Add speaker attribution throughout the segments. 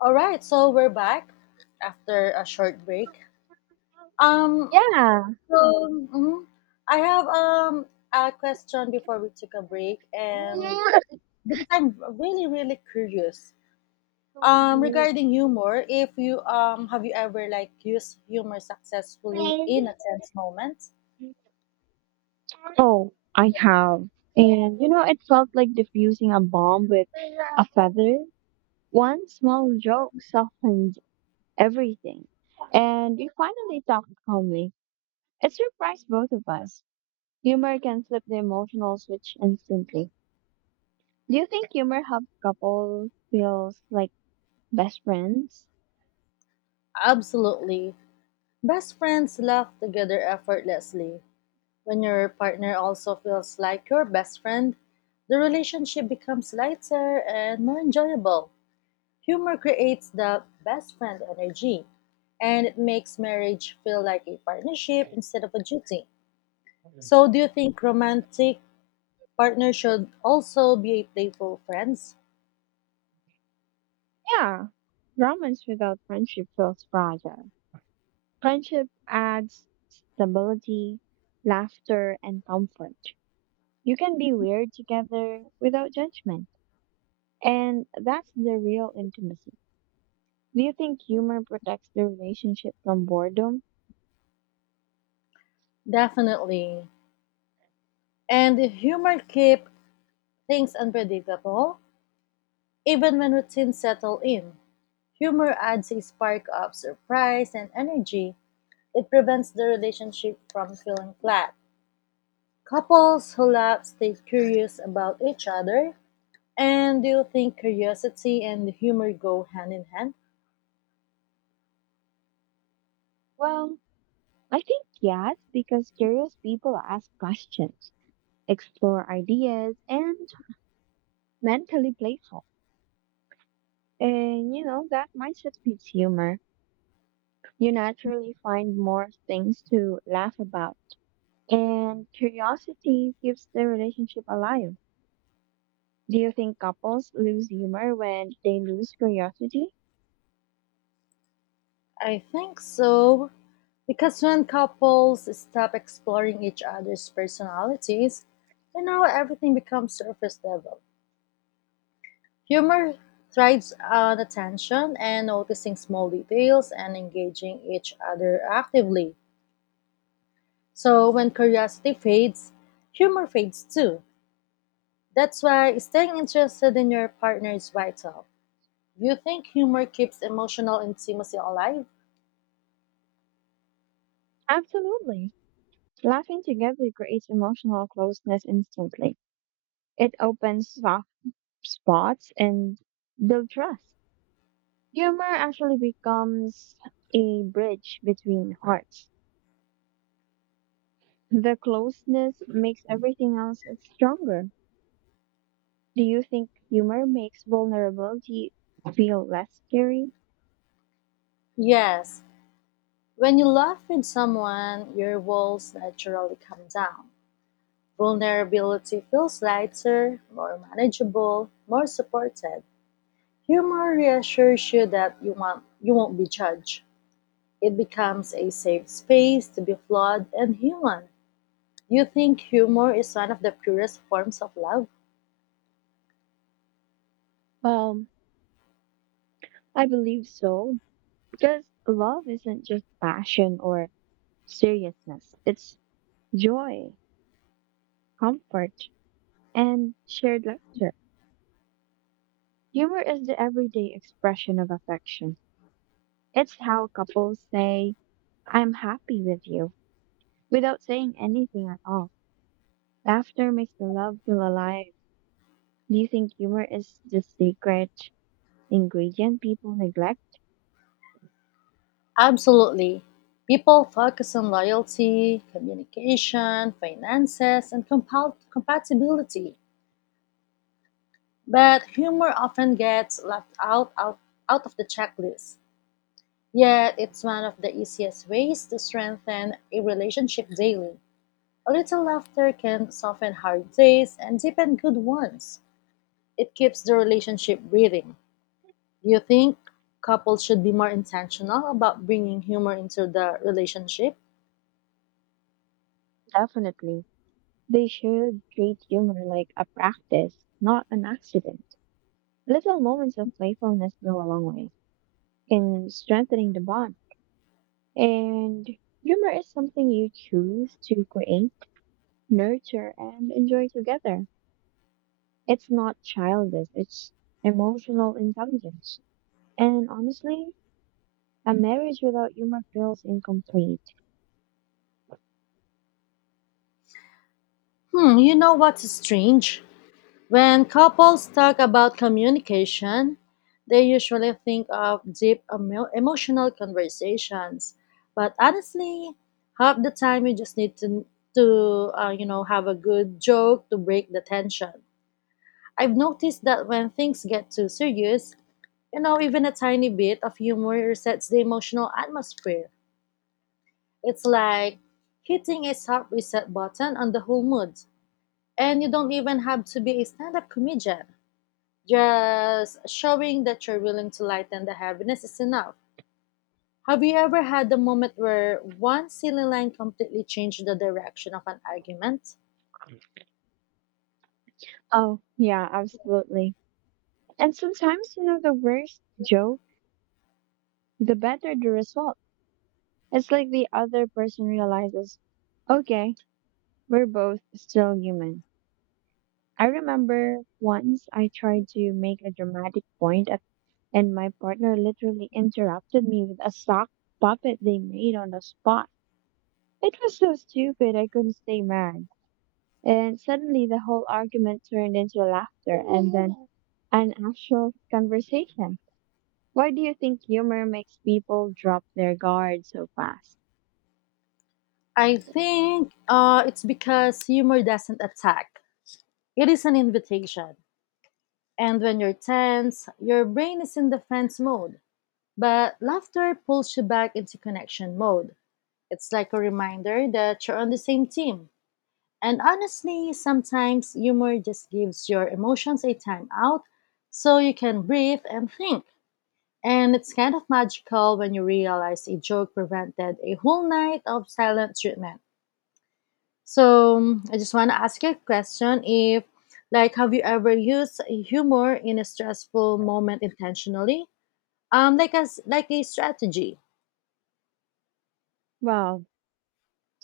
Speaker 1: All right, so we're back after a short break. Um,
Speaker 2: Yeah.
Speaker 1: so mhm, I have a question before we took a break, and because I'm really curious regarding humor. If you Have you ever like used humor successfully in a tense moment?
Speaker 2: Oh, I have. It felt like diffusing a bomb with a feather. One small joke softened everything. And we finally talked calmly. It surprised both of us. Humor can flip the emotional switch instantly. Do you think humor helps couples feel like best friends?
Speaker 1: Absolutely. Best friends laugh together effortlessly. When your partner also feels like your best friend, the relationship becomes lighter and more enjoyable. Humor creates the best friend energy, and it makes marriage feel like a partnership instead of a duty. So, do you think romantic partners should also be a playful friends?
Speaker 2: Yeah. Romance without friendship feels fragile. Friendship adds stability, laughter, and comfort. You can be weird together without judgment. And that's the real intimacy. Do you think humor protects the relationship from boredom?
Speaker 1: Definitely. And humor keep things unpredictable, even when routines settle in. Humor adds a spark of surprise and energy. It prevents the relationship from feeling flat. Couples who laugh stay curious about each other. And do you think curiosity and humor go hand in hand?
Speaker 2: Well, I think yes, because curious people ask questions, explore ideas, and mentally playful. That mindset feeds humor. You naturally find more things to laugh about. And curiosity keeps the relationship alive. Do you think couples lose humor when they lose curiosity?
Speaker 1: I think so. Because when couples stop exploring each other's personalities, you know, everything becomes surface level. Humor thrives on attention and noticing small details and engaging each other actively. So when curiosity fades, humor fades too. That's why staying interested in your partner is vital. You think humor keeps emotional intimacy alive?
Speaker 2: Absolutely. Laughing together creates emotional closeness instantly. It opens soft spots and builds trust. Humor actually becomes a bridge between hearts. The closeness makes everything else stronger. Do you think humor makes vulnerability feel less scary?
Speaker 1: Yes. When you laugh with someone, your walls naturally come down. Vulnerability feels lighter, more manageable, more supported. Humor reassures you that you won't be judged. It becomes a safe space to be flawed and human. Do you think humor is one of the purest forms of love?
Speaker 2: Well, I believe so, because love isn't just passion or seriousness. It's joy, comfort, and shared laughter. Humor is the everyday expression of affection. It's how couples say, I'm happy with you, without saying anything at all. Laughter makes the love feel alive. Do you think humor is the secret ingredient people neglect?
Speaker 1: Absolutely. People focus on loyalty, communication, finances, and compatibility, but humor often gets left out of the checklist. Yet, it's one of the easiest ways to strengthen a relationship daily. A little laughter can soften hard days and deepen good ones. It keeps the relationship breathing. Do you think couples should be more intentional about bringing humor into the relationship?
Speaker 2: Definitely. They should treat humor like a practice, not an accident. Little moments of playfulness go a long way in strengthening the bond. And humor is something you choose to create, nurture, and enjoy together. It's not childish, it's emotional intelligence. And honestly, a marriage without humor feels incomplete.
Speaker 1: Hmm, you know what's strange? When couples talk about communication, they usually think of deep emotional conversations. But honestly, half the time you just need to have a good joke to break the tension. I've noticed that when things get too serious, you know, even a tiny bit of humor resets the emotional atmosphere. It's like hitting a soft reset button on the whole mood. And you don't even have to be a stand up comedian. Just showing that you're willing to lighten the heaviness is enough. Have you ever had a moment where one silly line completely changed the direction of an argument?
Speaker 2: Oh, yeah, absolutely. And sometimes, you know, the worse joke, the better the result. It's like the other person realizes, okay, we're both still human. I remember once I tried to make a dramatic point at, and my partner literally interrupted me with a sock puppet they made on the spot. It was so stupid I couldn't stay mad. And suddenly the whole argument turned into laughter and then an actual conversation. Why do you think humor makes people drop their guard so fast?
Speaker 1: I think it's because humor doesn't attack, it is an invitation. And when you're tense, your brain is in defense mode. But laughter pulls you back into connection mode. It's like a reminder that you're on the same team. And honestly, sometimes humor just gives your emotions a time out so you can breathe and think. And it's kind of magical when you realize a joke prevented a whole night of silent treatment. So I just want to ask you a question if like have you ever used humor in a stressful moment intentionally? Like as like a strategy.
Speaker 2: Well,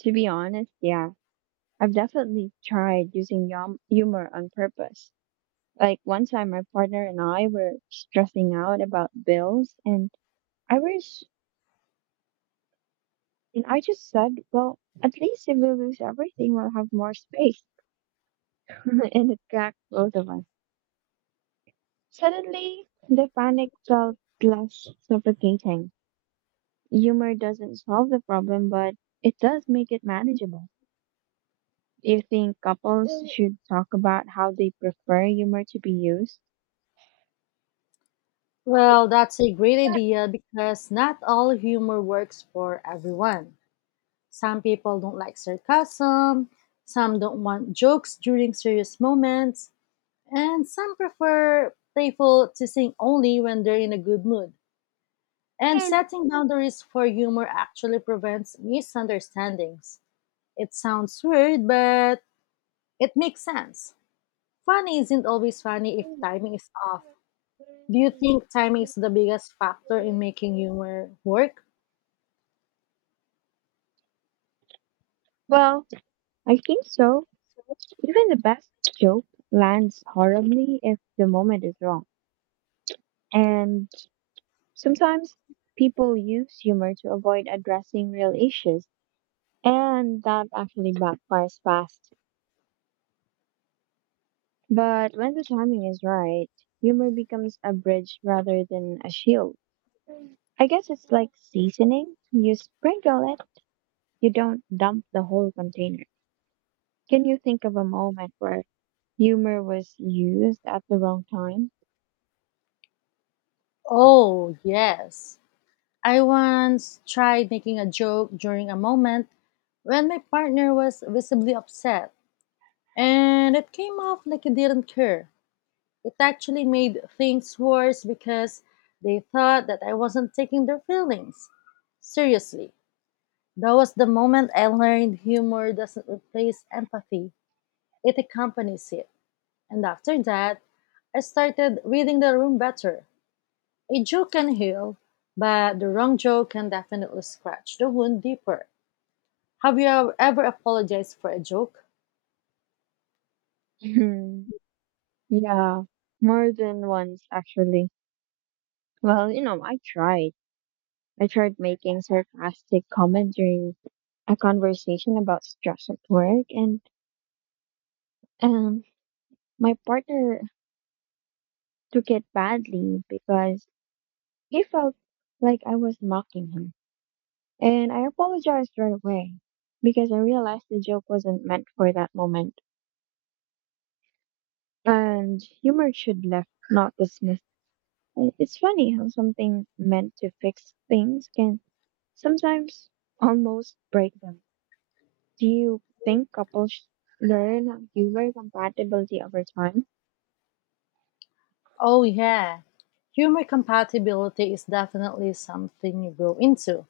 Speaker 2: to be honest, yeah, I've definitely tried using humor on purpose. Like one time, my partner and I were stressing out about bills, and I was, I just said, "Well, at least if we lose everything, we'll have more space." And it cracked both of us. Suddenly, the panic felt less suffocating. Humor doesn't solve the problem, but it does make it manageable. Do you think couples should talk about how they prefer humor to be used?
Speaker 1: Well, that's a great idea because not all humor works for everyone. Some people don't like sarcasm, some don't want jokes during serious moments, and some prefer playful teasing only when they're in a good mood. And setting boundaries for humor actually prevents misunderstandings. It sounds weird, but it makes sense. Funny isn't always funny if timing is off. Do you think timing is the biggest factor in making humor work?
Speaker 2: Well, I think so. Even the best joke lands horribly if the moment is wrong. And sometimes people use humor to avoid addressing real issues, and that actually backfires fast. But when the timing is right, humor becomes a bridge rather than a shield. I guess it's like seasoning. You sprinkle it, you don't dump the whole container. Can you think of a moment where humor was used at the wrong time?
Speaker 1: Oh, yes. I once tried making a joke during a moment when my partner was visibly upset, and it came off like it didn't care. It actually made things worse because they thought that I wasn't taking their feelings seriously. That was the moment I learned humor doesn't replace empathy, it accompanies it. And after that, I started reading the room better. A joke can heal, but the wrong joke can definitely scratch the wound deeper. Have you ever apologized for a joke?
Speaker 2: Yeah, more than once actually. Well, you know, I tried making sarcastic comment during a conversation about stress at work, and um, my partner took it badly because he felt like I was mocking him. And I apologized right away because I realized the joke wasn't meant for that moment. And humor should left, not dismiss. It's funny how something meant to fix things can sometimes almost break them. Do you think couples learn humor compatibility over time?
Speaker 1: Oh, yeah. Humor compatibility is definitely something you grow into.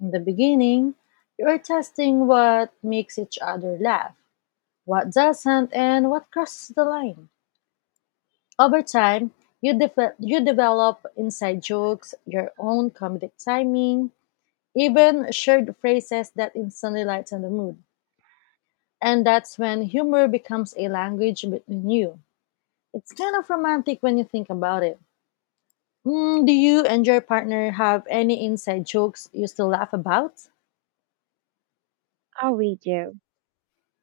Speaker 1: In the beginning, you're testing what makes each other laugh, what doesn't, and what crosses the line. Over time, you develop inside jokes, your own comedic timing, even shared phrases that instantly lighten the mood. And that's when humor becomes a language between you. It's kind of romantic when you think about it. Mm, do you and your partner have any inside jokes you still laugh about?
Speaker 2: Oh, we do.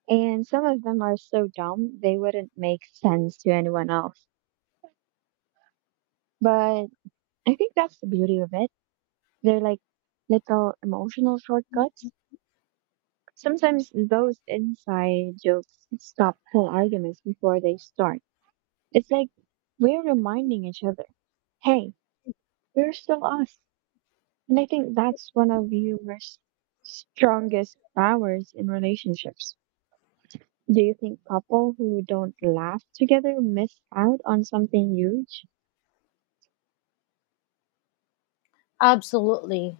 Speaker 2: And some of them are so dumb, they wouldn't make sense to anyone else. But I think that's the beauty of it. They're like little emotional shortcuts. Sometimes those inside jokes stop whole arguments before they start. It's like we're reminding each other, hey, we're still us. And I think that's one of your strongest powers in relationships. Do you think couple who don't laugh together miss out on something huge?
Speaker 1: Absolutely.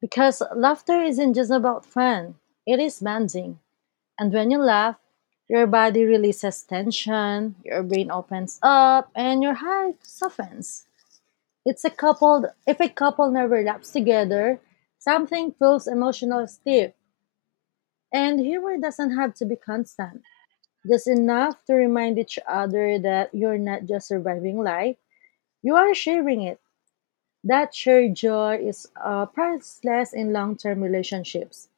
Speaker 1: Because laughter isn't just about fun, it is bonding. And when you laugh, your body releases tension, your brain opens up, and your heart softens. If a couple never laughs together, something feels emotional stiff. And humor doesn't have to be constant. Just enough to remind each other that you're not just surviving life, you are sharing it. That shared joy is priceless in long term relationships.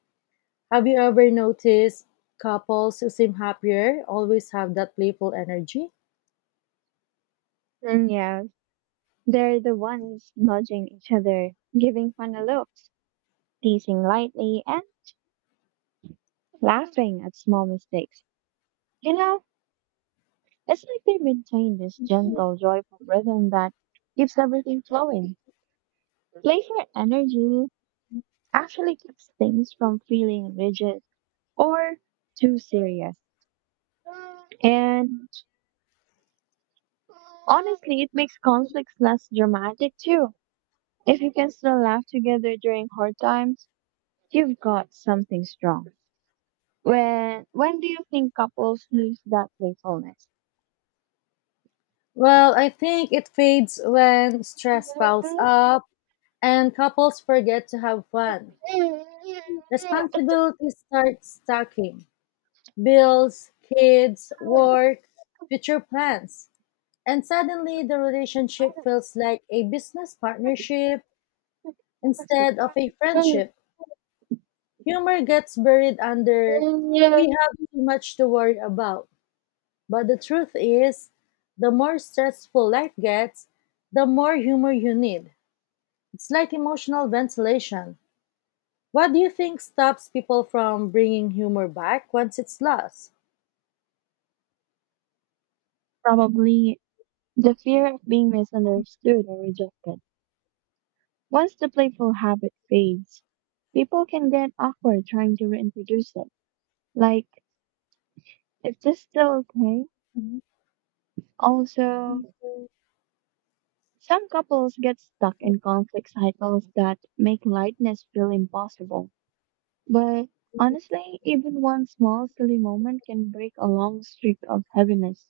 Speaker 1: Have you ever noticed couples who seem happier always have that playful energy?
Speaker 2: Mm, yeah, they're the ones nudging each other, giving funny looks, teasing lightly, and laughing at small mistakes. You know, it's like they maintain this gentle, joyful rhythm that keeps everything flowing. Playful energy actually keeps things from feeling rigid or too serious. And honestly, it makes conflicts less dramatic too. If you can still laugh together during hard times, you've got something strong. When do you think couples lose that playfulness?
Speaker 1: Well, I think it fades when stress piles up and couples forget to have fun. Responsibilities start stacking bills, kids, work, future plans. And suddenly the relationship feels like a business partnership instead of a friendship. Humor gets buried under, we have too much to worry about. But the truth is, the more stressful life gets, the more humor you need. It's like emotional ventilation. What do you think stops people from bringing humor back once it's lost?
Speaker 2: Probably the fear of being misunderstood or rejected. Once the playful habit fades, people can get awkward trying to reintroduce it. Like, is this still okay? Also, some couples get stuck in conflict cycles that make lightness feel impossible. But honestly, even one small silly moment can break a long streak of heaviness.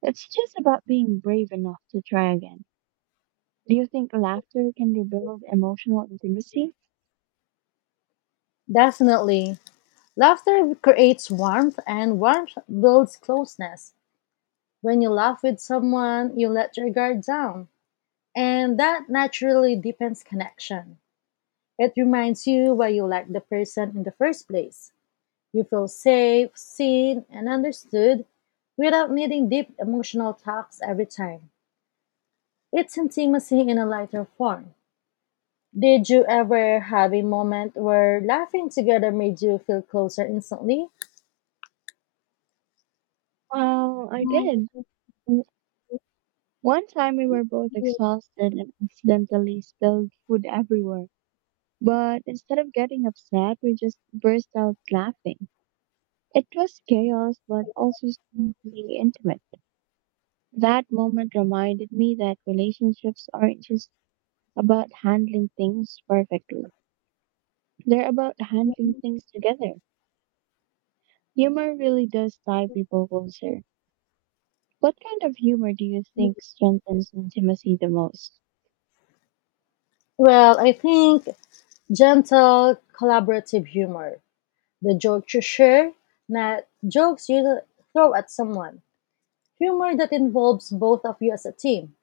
Speaker 2: It's just about being brave enough to try again. Do you think laughter can rebuild emotional intimacy?
Speaker 1: Definitely. Laughter creates warmth, and warmth builds closeness. When you laugh with someone, you let your guard down. And that naturally deepens connection. It reminds you why you like the person in the first place. You feel safe, seen, and understood without needing deep emotional talks every time. It's intimacy in a lighter form. Did you ever have a moment where laughing together made you feel closer instantly?
Speaker 2: Well, I did. W- One time we were both exhausted and accidentally spilled food everywhere. But instead of getting upset, we just burst out laughing. It was chaos, but also strangely intimate. That moment reminded me that relationships aren't just about handling things perfectly, they're about handling things together. Humor really does tie people closer. What kind of humor do you think strengthens intimacy the most?
Speaker 1: Well, I think gentle, collaborative humor. The joke you share, not jokes you throw at someone. Humor that involves both of you as a team.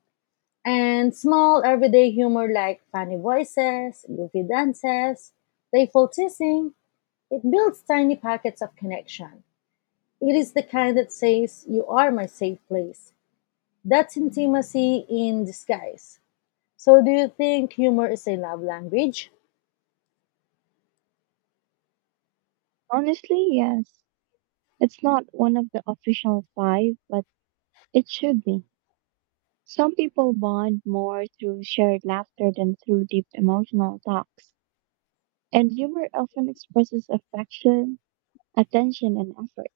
Speaker 1: And small everyday humor like funny voices, goofy dances, playful teasing, it builds tiny pockets of connection. It is the kind that says, you are my safe place. That's intimacy in disguise. So, do you think humor is a love language?
Speaker 2: Honestly, yes. It's not one of the official five, but it should be. Some people bond more through shared laughter than through deep emotional talks. And humor often expresses affection, attention, and effort.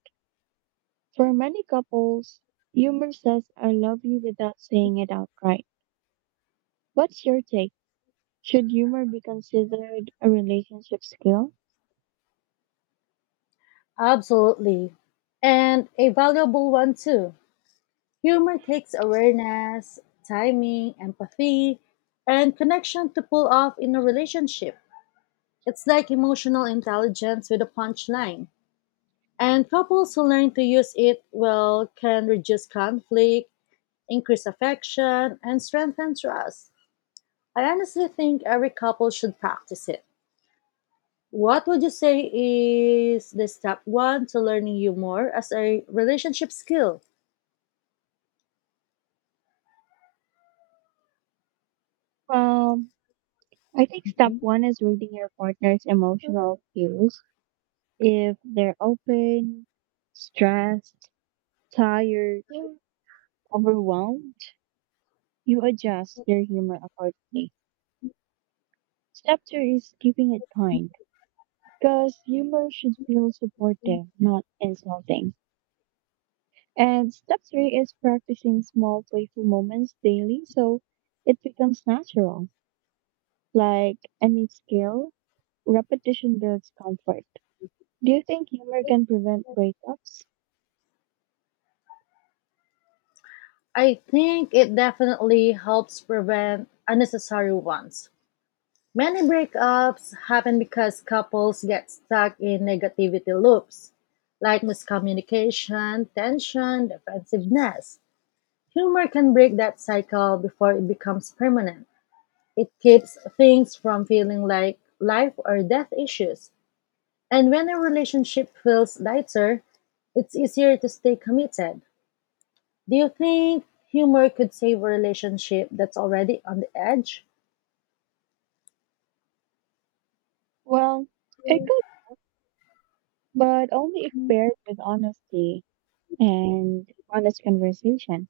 Speaker 2: For many couples, humor says, I love you without saying it outright. What's your take? Should humor be considered a relationship skill?
Speaker 1: Absolutely. And a valuable one too. Humor takes awareness, timing, empathy, and connection to pull off in a relationship. It's like emotional intelligence with a punchline. And couples who learn to use it well can reduce conflict, increase affection, and strengthen trust. I honestly think every couple should practice it. What would you say is the step one to learning humor as a relationship skill?
Speaker 2: Well, I think step
Speaker 1: Okay.
Speaker 2: one is reading your partner's emotional cues. If they're open, stressed, tired, overwhelmed, you adjust your humor accordingly. Step two is keeping it kind. Because humor should feel supportive, not insulting. And step three is practicing small playful moments daily so it becomes natural. Like any skill, repetition builds comfort. Do you think humor can prevent breakups?
Speaker 1: I think it definitely helps prevent unnecessary ones. Many breakups happen because couples get stuck in negativity loops, like miscommunication, tension, defensiveness. Humor can break that cycle before it becomes permanent. It keeps things from feeling like life or death issues. And when a relationship feels lighter, it's easier to stay committed. Do you think humor could save a relationship that's already on the edge?
Speaker 2: Well, it could, but only if paired with honesty and honest conversation.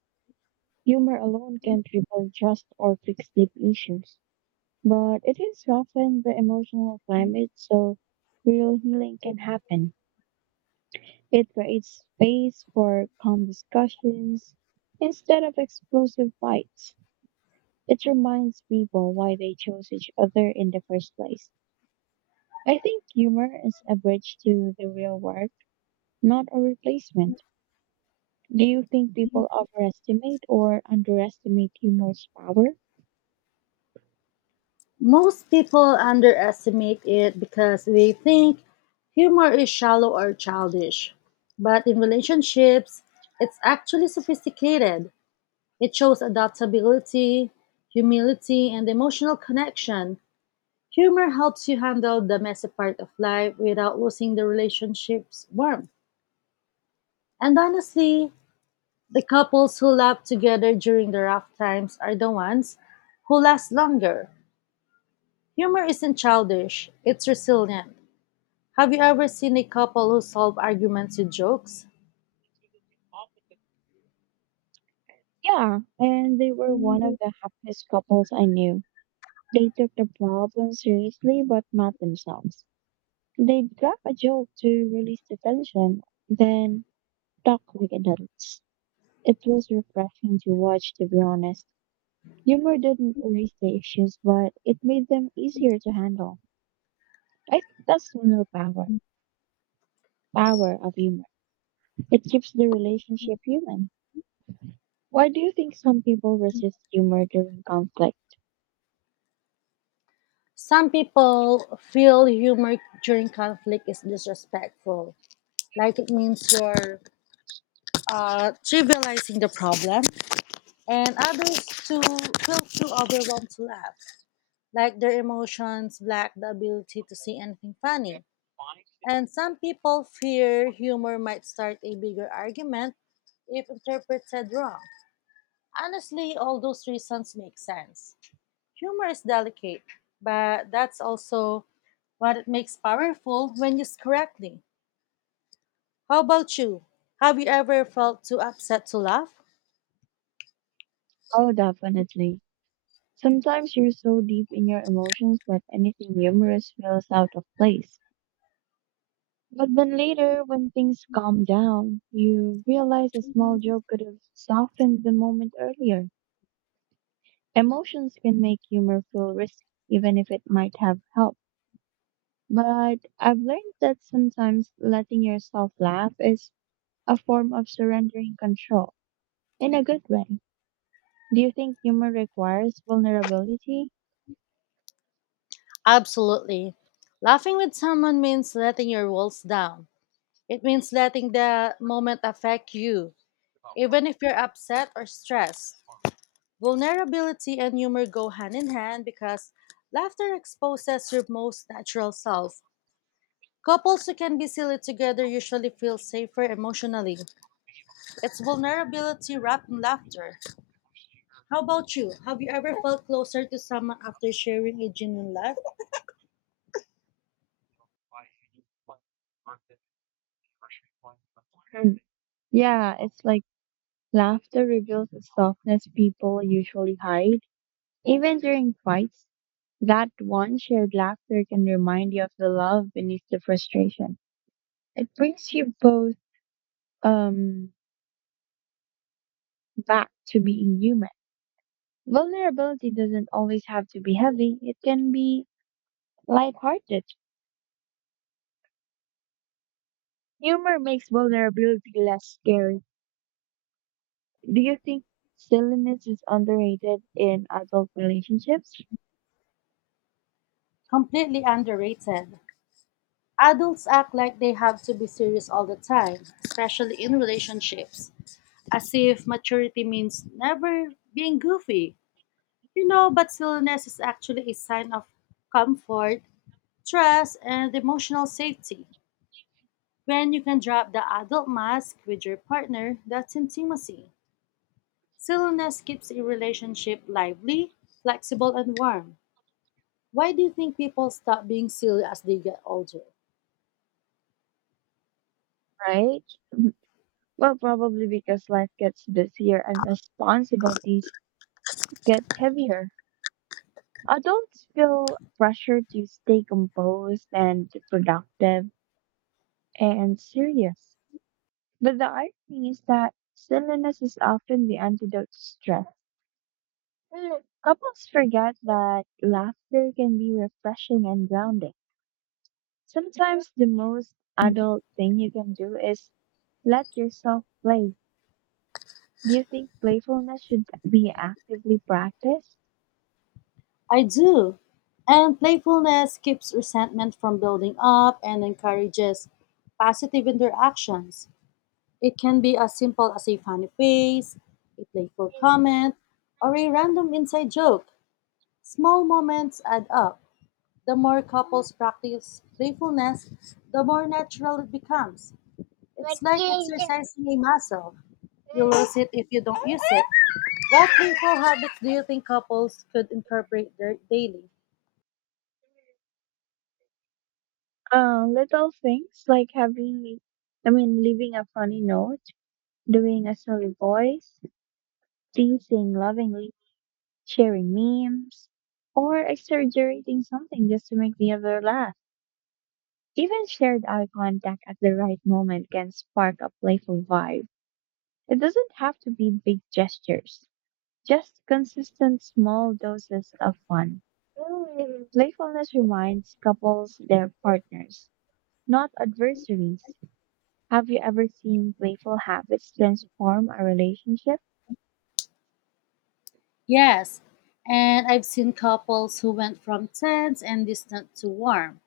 Speaker 2: Humor alone can't resolve trust or fix deep issues, but it is often the emotional climate so real healing can happen. It creates space for calm discussions instead of explosive fights. It reminds people why they chose each other in the first place. I think humor is a bridge to the real world, not a replacement. Do you think people overestimate or underestimate humor's power?
Speaker 1: Most people underestimate it because they think humor is shallow or childish. But in relationships, it's actually sophisticated. It shows adaptability, humility, and emotional connection. Humor helps you handle the messy part of life without losing the relationship's warmth. And honestly, the couples who laugh together during the rough times are the ones who last longer. Humor isn't childish, it's resilient. Have you ever seen a couple who solve arguments with jokes?
Speaker 2: Yeah, and they were one of the happiest couples I knew. They took the problem seriously, but not themselves. They'd crack a joke to release the tension, then talk like adults. It was refreshing to watch, to be honest. Humor didn't erase the issues, but it made them easier to handle. I think that's the real power of humor. It keeps the relationship human. Why do you think some people resist humor during conflict?
Speaker 1: Some people feel humor during conflict is disrespectful, like it means you're trivializing the problem, and others too feel too overwhelmed to laugh, like their emotions lack the ability to see anything funny. And some people fear humor might start a bigger argument if interpreted wrong. Honestly, all those reasons make sense. Humor is delicate, but that's also what it makes powerful when used correctly. How about you? Have you ever felt too upset to laugh?
Speaker 2: Oh, definitely. Sometimes you're so deep in your emotions that anything humorous feels out of place. But then later, when things calm down, you realize a small joke could have softened the moment earlier. Emotions can make humor feel risky, even if it might have helped. But I've learned that sometimes letting yourself laugh is a form of surrendering control in a good way. Do you think humor requires vulnerability?
Speaker 1: Absolutely. Laughing with someone means letting your walls down. It means letting the moment affect you, even if you're upset or stressed. Vulnerability and humor go hand in hand because laughter exposes your most natural self. Couples who can be silly together usually feel safer emotionally. It's vulnerability wrapped in laughter. How about you? Have you ever felt closer to someone after sharing a genuine laugh?
Speaker 2: Hmm. Yeah, it's like laughter reveals the softness people usually hide. Even during fights, that one shared laughter can remind you of the love beneath the frustration. It brings you both um, back to being human. Vulnerability doesn't always have to be heavy, it can be lighthearted. Humor makes vulnerability less scary. Do you think silliness is underrated in adult relationships,
Speaker 1: Completely underrated. Adults act like they have to be serious all the time, especially in relationships, as if maturity means never being goofy. You know, but stillness is actually a sign of comfort, trust, and emotional safety. When you can drop the adult mask with your partner, that's intimacy. Stillness keeps a relationship lively, flexible, and warm. Why do you think people stop being silly as they get older?
Speaker 2: right? Well, probably because life gets busier and responsibilities get heavier. Adults feel pressure to stay composed and productive and serious. But the irony is that silliness is often the antidote to stress. Couples forget that laughter can be refreshing and grounding. Sometimes the most adult thing you can do is let yourself play. Do you think playfulness should be actively practiced?
Speaker 1: I do. And playfulness keeps resentment from building up and encourages positive interactions. It can be as simple as a funny face, a playful comment, or a random inside joke. Small moments add up. The more couples practice playfulness, the more natural it becomes. It's like exercising a muscle. You lose it if you don't use it. What playful habits do you think couples could incorporate their daily?
Speaker 2: Little things like leaving a funny note, doing a silly voice, teasing lovingly, sharing memes, or exaggerating something just to make the other laugh. Even shared eye contact at the right moment can spark a playful vibe. It doesn't have to be big gestures, just consistent small doses of fun. Playfulness reminds couples their partners, not adversaries. Have you ever seen playful habits transform a relationship?
Speaker 1: Yes, and I've seen couples who went from tense and distant to warm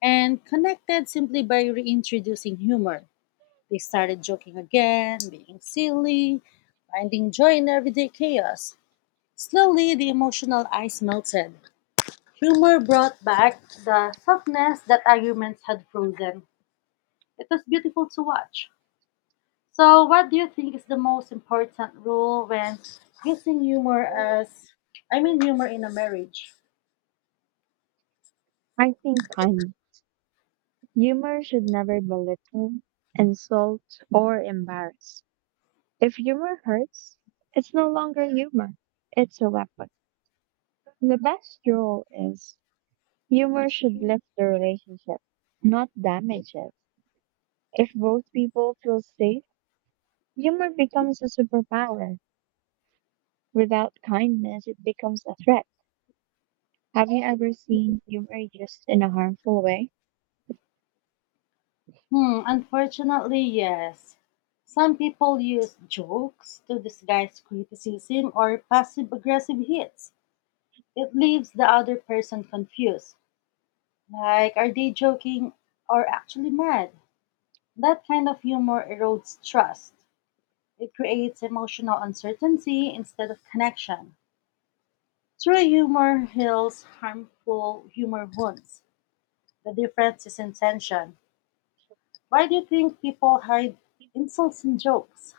Speaker 1: and connected simply by reintroducing humor. They started joking again, being silly, finding joy in everyday chaos. Slowly, the emotional ice melted. Humor brought back the softness that arguments had frozen. It was beautiful to watch. So, what do you think is the most important rule when using humor as, I mean, humor in a marriage?
Speaker 2: I think kind. Humor should never belittle, insult, or embarrass. If humor hurts, it's no longer humor. It's a weapon. The best rule is humor should lift the relationship, not damage it. If both people feel safe, humor becomes a superpower. Without kindness, it becomes a threat. Have you ever seen humor used in a harmful way?
Speaker 1: Hmm, unfortunately, yes. Some people use jokes to disguise criticism or passive aggressive hits. It leaves the other person confused. Like, are they joking or actually mad? That kind of humor erodes trust. It creates emotional uncertainty instead of connection. True humor heals harmful humor wounds. The difference is intention. Why do you think people hide insults and jokes?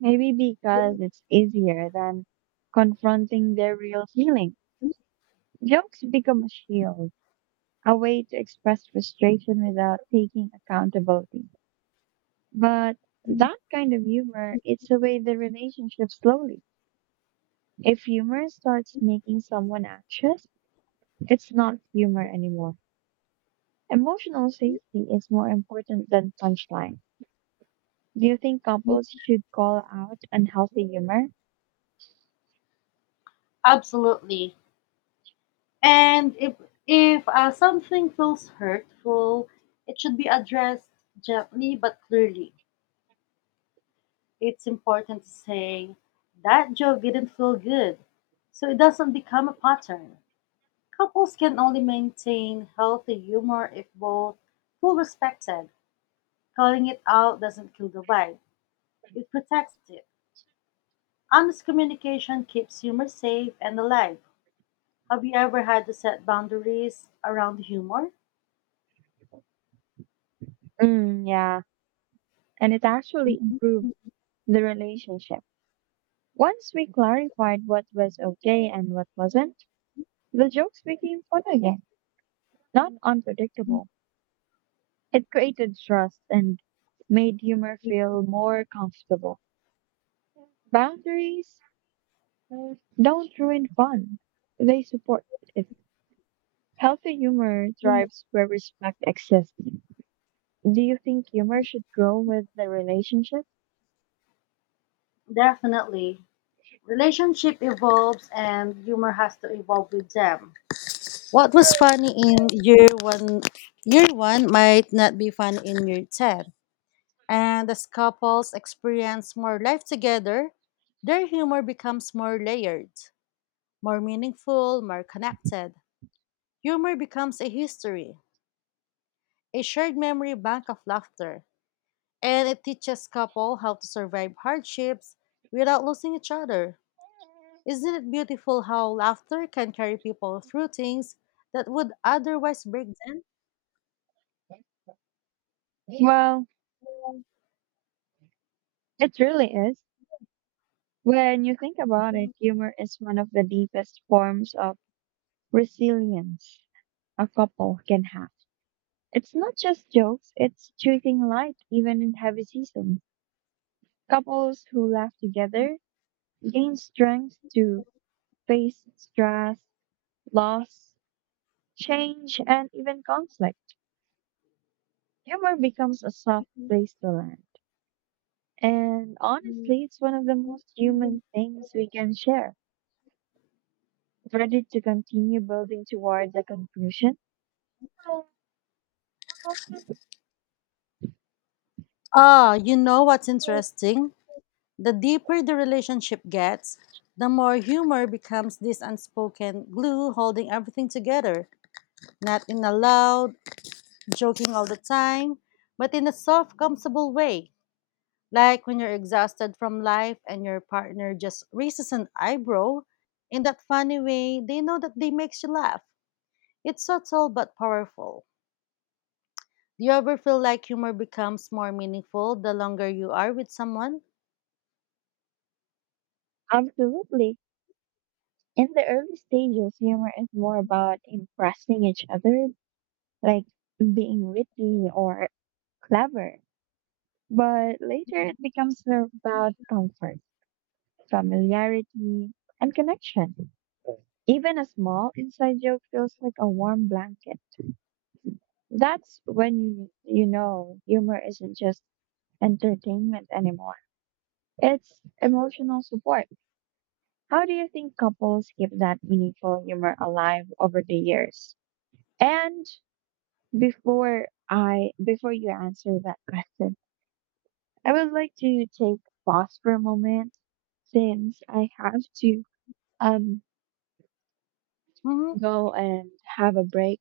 Speaker 2: Maybe because it's easier than confronting their real feelings. Jokes become a shield, a way to express frustration without taking accountability. But that kind of humor eats away the relationship slowly. If humor starts making someone anxious, it's not humor anymore. Emotional safety is more important than punchline. Do you think couples should call out unhealthy humor?
Speaker 1: Absolutely. And if something feels hurtful, it should be addressed gently but clearly. It's important to say that joke didn't feel good, so it doesn't become a pattern. Couples can only maintain healthy humor if both feel respected. Calling it out doesn't kill the vibe; it protects it. Honest communication keeps humor safe and alive. Have you ever had to set boundaries around humor?
Speaker 2: Mm, yeah, and it actually improves the relationship. Once we clarified what was okay and what wasn't, the jokes became fun again, not unpredictable. It created trust and made humor feel more comfortable. Boundaries don't ruin fun, they support it. Healthy humor thrives where respect exists. Do you think humor should grow with the relationship?
Speaker 1: Definitely. Relationship evolves and humor has to evolve with them. What was funny in year one might not be fun in year 10. And as couples experience more life together, their humor becomes more layered, more meaningful, more connected. Humor becomes a history, a shared memory bank of laughter, and it teaches couple how to survive hardships without losing each other. Isn't it beautiful how laughter can carry people through things that would otherwise break them?
Speaker 2: Well, it really is. When you think about it, humor is one of the deepest forms of resilience a couple can have. It's not just jokes, it's choosing light even in heavy seasons. Couples who laugh together gain strength to face stress, loss, change, and even conflict. Humor becomes a soft place to land. And honestly, it's one of the most human things we can share. Ready to continue building towards the conclusion?
Speaker 1: Ah, you know what's interesting? The deeper the relationship gets, the more humor becomes this unspoken glue holding everything together, not in a loud, joking all the time, but in a soft, comfortable way. Like when you're exhausted from life and your partner just raises an eyebrow in that funny way, they know that they makes you laugh. It's subtle but powerful. Do you ever feel like humor becomes more meaningful the longer you are with someone?
Speaker 2: Absolutely. In the early stages, humor is more about impressing each other, like being witty or clever. But later it becomes more about comfort, familiarity, and connection. Even a small inside joke feels like a warm blanket. That's when you know humor isn't just entertainment anymore. It's emotional support. How do you think couples keep that meaningful humor alive over the years? And Before I Before you answer that question, I would like to take pause for a moment since I have to um
Speaker 1: Mm-hmm.
Speaker 2: go and have a break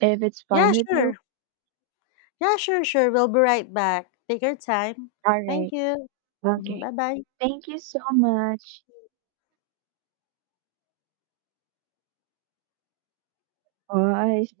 Speaker 2: if it's
Speaker 1: Yeah,
Speaker 2: fine with you.
Speaker 1: sure. Yeah, sure. We'll be right back. Take your time.
Speaker 2: All
Speaker 1: Thank
Speaker 2: right.
Speaker 1: you.
Speaker 2: Okay.
Speaker 1: Bye bye.
Speaker 2: Thank you so much. Bye.